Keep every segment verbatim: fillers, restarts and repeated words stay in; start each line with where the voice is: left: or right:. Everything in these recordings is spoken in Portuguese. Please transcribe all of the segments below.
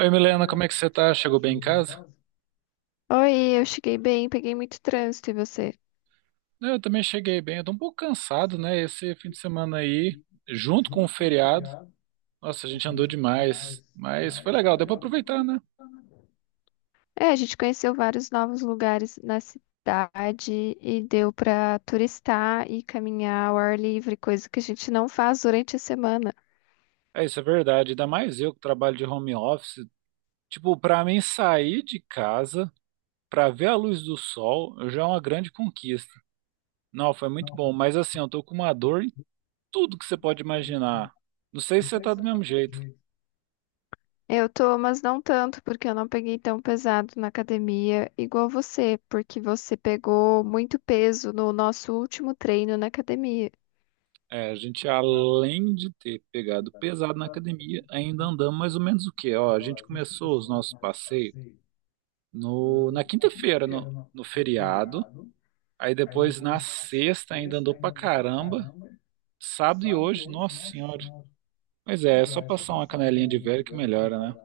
right: Oi, Milena, como é que você tá? Chegou bem em casa?
left: Oi, eu cheguei bem, peguei muito trânsito e você?
right: Eu também cheguei bem. Eu tô um pouco cansado, né? Esse fim de semana aí, junto com o feriado. Nossa, a gente andou demais, mas foi legal, deu pra aproveitar, né?
left: É, a gente conheceu vários novos lugares na cidade e deu pra turistar e caminhar ao ar livre, coisa que a gente não faz durante a semana.
right: É, isso é verdade. Ainda mais eu que trabalho de home office. Tipo, pra mim sair de casa pra ver a luz do sol já é uma grande conquista. Não, foi muito bom, mas assim, eu tô com uma dor em tudo que você pode imaginar. Não sei se você tá do mesmo jeito.
left: Eu tô, mas não tanto, porque eu não peguei tão pesado na academia igual você, porque você pegou muito peso no nosso último treino na academia.
right: É, a gente, além de ter pegado pesado na academia, ainda andamos mais ou menos o quê? Ó, a gente começou os nossos passeios no, na quinta-feira, no, no feriado. Aí depois, na sexta, ainda andou pra caramba. Sábado e hoje, nossa senhora. Mas é, é só passar uma canelinha de velho que melhora, né?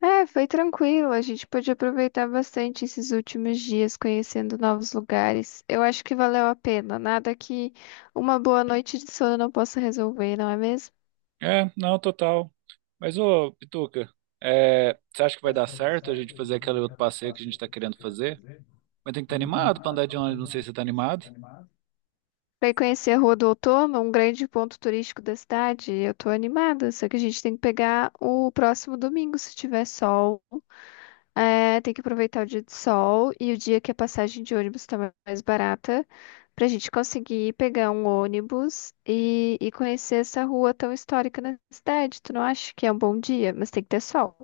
left: É, foi tranquilo. A gente pôde aproveitar bastante esses últimos dias conhecendo novos lugares. Eu acho que valeu a pena. Nada que uma boa noite de sono não possa resolver, não é mesmo?
right: É, não, total. Mas, ô, Pituca, é, você acha que vai dar certo a gente fazer aquele outro passeio que a gente tá querendo fazer? Mas tem que estar animado pra andar de ônibus, não sei se você tá animado.
left: Vai conhecer a Rua do Outono, um grande ponto turístico da cidade. Eu tô animada, só que a gente tem que pegar o próximo domingo, se tiver sol. É, tem que aproveitar o dia de sol e o dia que a passagem de ônibus tá ma- mais barata, pra gente conseguir pegar um ônibus e, e conhecer essa rua tão histórica na cidade. Tu não acha que é um bom dia? Mas tem que ter sol.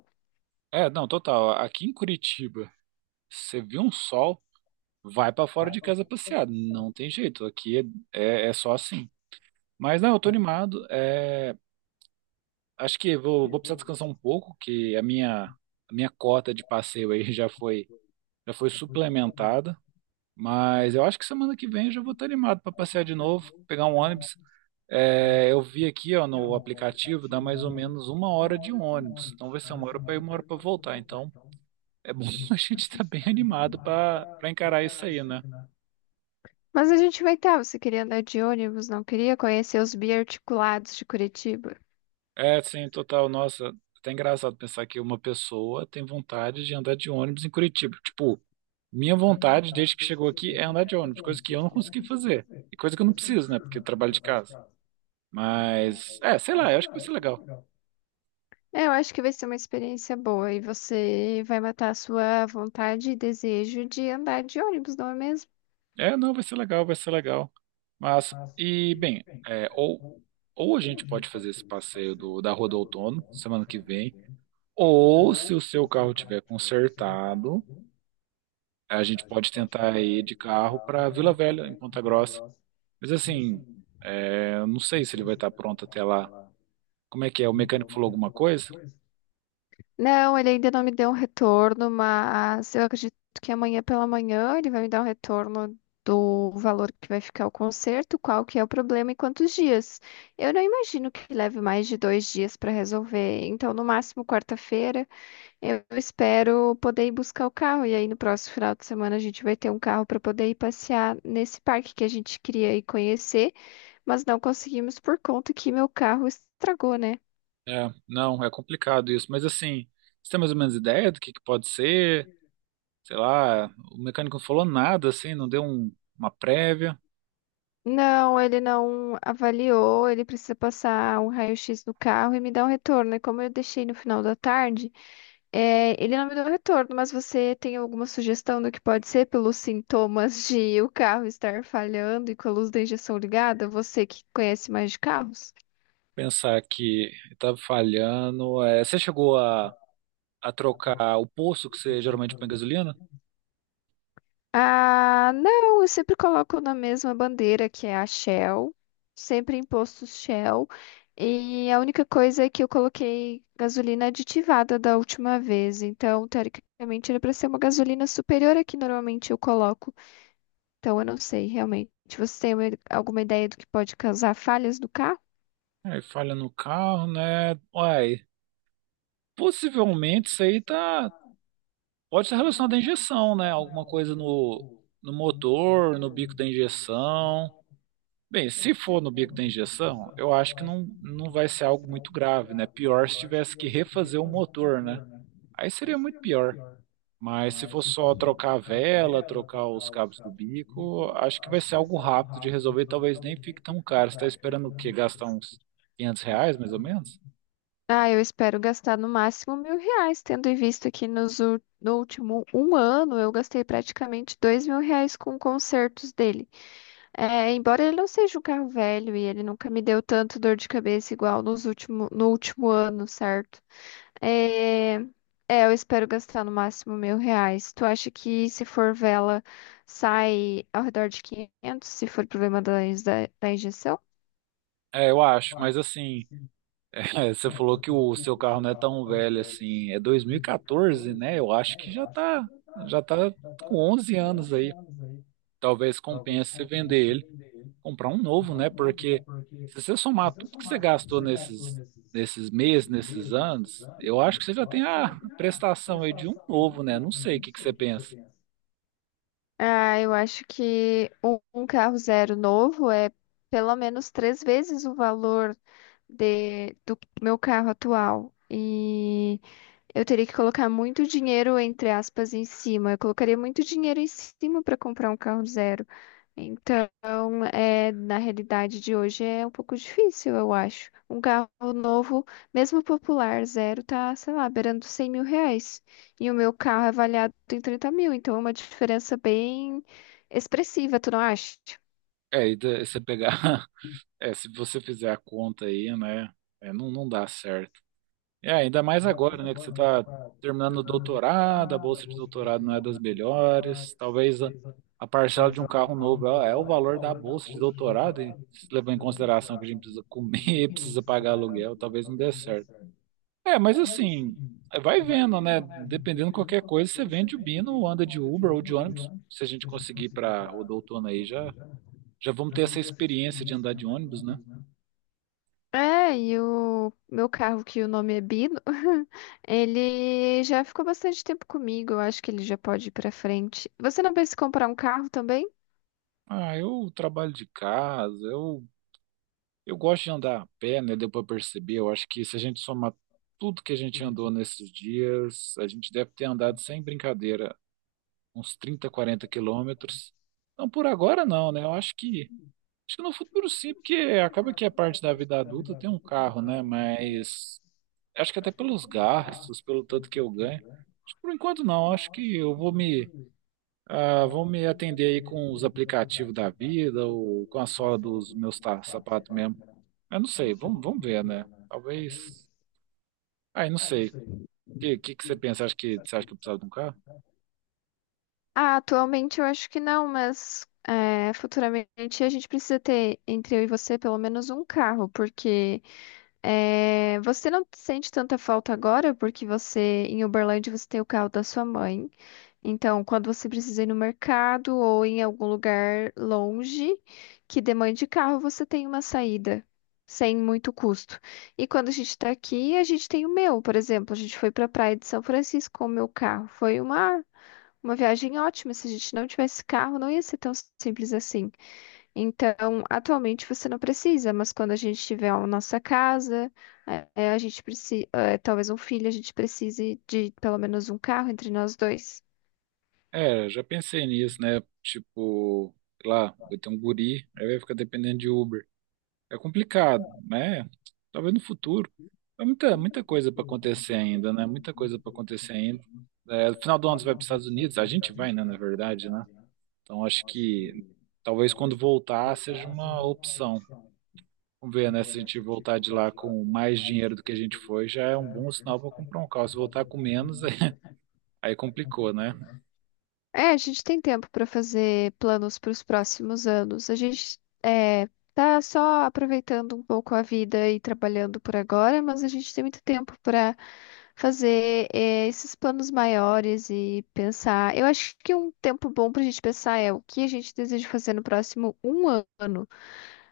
right: É, não, total. Aqui em Curitiba. Você viu um sol, vai pra fora de casa passear. Não tem jeito, aqui é, é, é só assim. Mas não, eu tô animado. É, acho que vou, vou precisar descansar um pouco, que a minha, a minha cota de passeio aí já foi, já foi suplementada. Mas eu acho que semana que vem eu já vou estar animado pra passear de novo, pegar um ônibus. É, eu vi aqui, ó, no aplicativo, dá mais ou menos uma hora de ônibus. Então vai ser uma hora pra ir, uma hora pra voltar. Então é bom a gente estar bem animado pra para encarar isso aí, né?
left: Mas a gente vai estar. Você queria andar de ônibus, não queria conhecer os biarticulados de Curitiba?
right: É, sim, total. Nossa, até engraçado pensar que uma pessoa tem vontade de andar de ônibus em Curitiba. Tipo, minha vontade desde que chegou aqui é andar de ônibus, coisa que eu não consegui fazer. E coisa que eu não preciso, né? Porque eu trabalho de casa. Mas, é, sei lá, eu acho que vai ser legal.
left: É, eu acho que vai ser uma experiência boa e você vai matar a sua vontade e desejo de andar de ônibus, não é mesmo?
right: É, não, vai ser legal, vai ser legal. Mas, e, bem, é, ou, ou a gente pode fazer esse passeio do, da Rua do Outono semana que vem, ou se o seu carro tiver consertado, a gente pode tentar ir de carro para Vila Velha, em Ponta Grossa. Mas assim, é, eu não sei se ele vai estar pronto até lá. Como é que é? O mecânico falou alguma coisa?
left: Não, ele ainda não me deu um retorno, mas eu acredito que amanhã pela manhã ele vai me dar um retorno do valor que vai ficar o conserto, qual que é o problema e quantos dias. Eu não imagino que leve mais de dois dias para resolver, então no máximo quarta-feira eu espero poder ir buscar o carro e aí no próximo final de semana a gente vai ter um carro para poder ir passear nesse parque que a gente queria ir conhecer, mas não conseguimos por conta que meu carro estragou, né?
right: É, não, é complicado isso. Mas assim, você tem mais ou menos ideia do que que pode ser? Sei lá, o mecânico não falou nada, assim, não deu um- uma prévia.
left: Não, ele não avaliou, ele precisa passar um raio-x do carro e me dar um retorno. E como eu deixei no final da tarde, é, ele não me deu retorno, mas você tem alguma sugestão do que pode ser pelos sintomas de o carro estar falhando e com a luz da injeção ligada? Você que conhece mais de carros?
right: Pensar que estava falhando. É, você chegou a, a trocar o poço que você geralmente põe gasolina?
left: Ah, não, eu sempre coloco na mesma bandeira que é a Shell, sempre em postos Shell. E a única coisa é que eu coloquei gasolina aditivada da última vez, então teoricamente era para ser uma gasolina superior à que normalmente eu coloco. Então eu não sei realmente. Você tem uma- alguma ideia do que pode causar falhas no carro?
right: Aí falha no carro, né? Uai, possivelmente isso aí tá. Pode ser relacionado à injeção, né? Alguma coisa no, no motor, no bico da injeção. Bem, se for no bico da injeção, eu acho que não, não vai ser algo muito grave, né? Pior se tivesse que refazer o motor, né? Aí seria muito pior. Mas se for só trocar a vela, trocar os cabos do bico, acho que vai ser algo rápido de resolver. Talvez nem fique tão caro. Você está esperando o quê? Gastar uns quinhentos reais, mais ou menos?
left: Ah, eu espero gastar no máximo mil reais, tendo em vista que nos, ul- no último um ano eu gastei praticamente dois mil reais com concertos dele. É, embora ele não seja um carro velho e ele nunca me deu tanto dor de cabeça igual nos último, no último ano, certo? É, é, eu espero gastar no máximo mil reais. Tu acha que se for vela sai ao redor de quinhentos? Se for problema da, da, da injeção?
right: É, eu acho. Mas assim. É, você falou que o seu carro não é tão velho assim, é dois mil e quatorze, né? Eu acho que já tá, já tá com onze anos aí. Talvez compense você vender ele, comprar um novo, né? Porque se você somar tudo que você gastou nesses, nesses meses, nesses anos, eu acho que você já tem a prestação aí de um novo, né? Não sei o que que você pensa.
left: Ah, eu acho que um um carro zero novo é pelo menos três vezes o valor de, do meu carro atual. E eu teria que colocar muito dinheiro, entre aspas, em cima. Eu colocaria muito dinheiro em cima para comprar um carro zero. Então, é, na realidade de hoje é um pouco difícil, eu acho. Um carro novo, mesmo popular, zero, tá, sei lá, beirando cem mil reais. E o meu carro é avaliado em trinta mil, então é uma diferença bem expressiva, tu não acha?
right: É, e da- você pegar, é, se você fizer a conta aí, né? É, não, não dá certo. É, ainda mais agora, né, que você está terminando o doutorado, a bolsa de doutorado não é das melhores, talvez a, a, parcela de um carro novo é, é o valor da bolsa de doutorado, e se levar em consideração que a gente precisa comer, precisa pagar aluguel, talvez não dê certo. É, mas assim, vai vendo, né, dependendo de qualquer coisa, você vende o Bino, ou anda de Uber ou de ônibus, se a gente conseguir para o outono aí, já, já vamos ter essa experiência de andar de ônibus, né?
left: É, e o meu carro, que o nome é Bino, ele já ficou bastante tempo comigo, eu acho que ele já pode ir pra frente. Você não pensa em comprar um carro também?
right: Ah, eu trabalho de casa, eu Eu gosto de andar a pé, né? Deu para perceber. Eu acho que se a gente somar tudo que a gente andou nesses dias, a gente deve ter andado sem brincadeira uns trinta quarenta quilômetros. Não por agora, não, né? Eu acho que acho que no futuro sim, porque acaba que a parte da vida adulta tem um carro, né? Mas acho que até pelos gastos, pelo tanto que eu ganho, acho que por enquanto não. Acho que eu vou me ah, vou me atender aí com os aplicativos da vida ou com a sola dos meus ta- sapatos mesmo. Eu não sei, vamos, vamos ver, né? Talvez. Ai, não sei. O que, que, que você pensa? Acho que, você acha que eu precisava de um carro?
left: Ah, atualmente eu acho que não, mas é, futuramente a gente precisa ter, entre eu e você, pelo menos um carro, porque é, você não sente tanta falta agora, porque você, em Uberlândia, você tem o carro da sua mãe. Então, quando você precisa ir no mercado ou em algum lugar longe que demande carro, você tem uma saída sem muito custo. E quando a gente está aqui, a gente tem o meu, por exemplo, a gente foi para a praia de São Francisco com o meu carro. Foi uma uma viagem ótima. Se a gente não tivesse carro, não ia ser tão simples assim. Então, atualmente você não precisa, mas quando a gente tiver a nossa casa, é, é, a gente precisa, talvez um filho, a gente precise de pelo menos um carro entre nós dois.
right: É, já pensei nisso, né? Tipo, sei lá, vai ter um guri, aí vai ficar dependendo de Uber. É complicado, né? Talvez no futuro. É muita, muita coisa para acontecer ainda, né? Muita coisa para acontecer ainda. É, no final do ano você vai para os Estados Unidos, a gente vai, né? Na verdade, né? Então acho que talvez quando voltar seja uma opção. Vamos ver, né? Se a gente voltar de lá com mais dinheiro do que a gente foi, já é um bom sinal para comprar um carro. Se voltar com menos, aí aí complicou, né?
left: É, a gente tem tempo para fazer planos para os próximos anos. A gente é, tá só aproveitando um pouco a vida e trabalhando por agora, mas a gente tem muito tempo para fazer é, esses planos maiores e pensar. Eu acho que um tempo bom para a gente pensar é o que a gente deseja fazer no próximo um ano,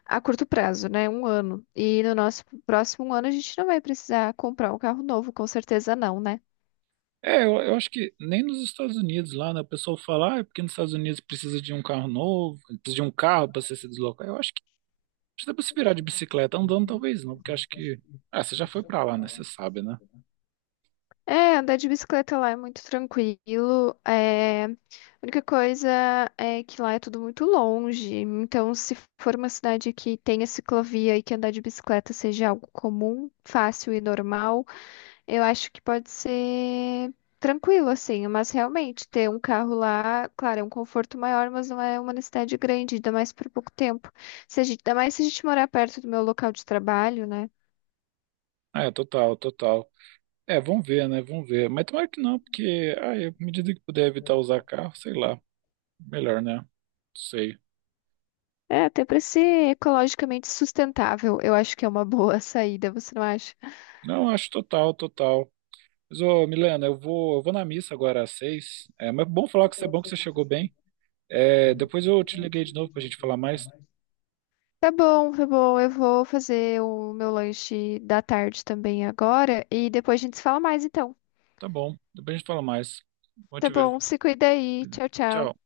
left: a curto prazo, né? Um ano. E no nosso próximo ano a gente não vai precisar comprar um carro novo, com certeza não, né?
right: É, eu, eu acho que nem nos Estados Unidos lá, né? O pessoal fala, ah, é porque nos Estados Unidos precisa de um carro novo, precisa de um carro para você se deslocar. Eu acho que precisa para se virar de bicicleta andando, talvez não, porque eu acho que. Ah, você já foi para lá, né? Você sabe, né?
left: É, andar de bicicleta lá é muito tranquilo. É. A única coisa é que lá é tudo muito longe. Então, se for uma cidade que tenha ciclovia e que andar de bicicleta seja algo comum, fácil e normal, eu acho que pode ser tranquilo, assim. Mas realmente, ter um carro lá, claro, é um conforto maior, mas não é uma necessidade grande, ainda mais por pouco tempo. Se a gente. Ainda mais se a gente morar perto do meu local de trabalho, né?
right: Ah, é, total, total. É, vamos ver, né? Vamos ver. Mas tomara que não, porque, ah, é, à medida que puder evitar usar carro, sei lá, melhor, né? Sei.
left: É, até para ser ecologicamente sustentável, eu acho que é uma boa saída, você não acha?
right: Não, acho total, total. Mas, ô, Milena, eu vou, eu vou na missa agora às seis. É, mas é bom falar que você é bom que você chegou bem. É, depois eu te liguei de novo pra gente falar mais.
left: Tá bom, tá bom, eu vou fazer o meu lanche da tarde também agora e depois a gente se fala mais então.
right: Tá bom, depois a gente fala mais. Bom
left: Tá
right: te ver.
left: bom, se cuida aí. Tchau, tchau.
right: Tchau.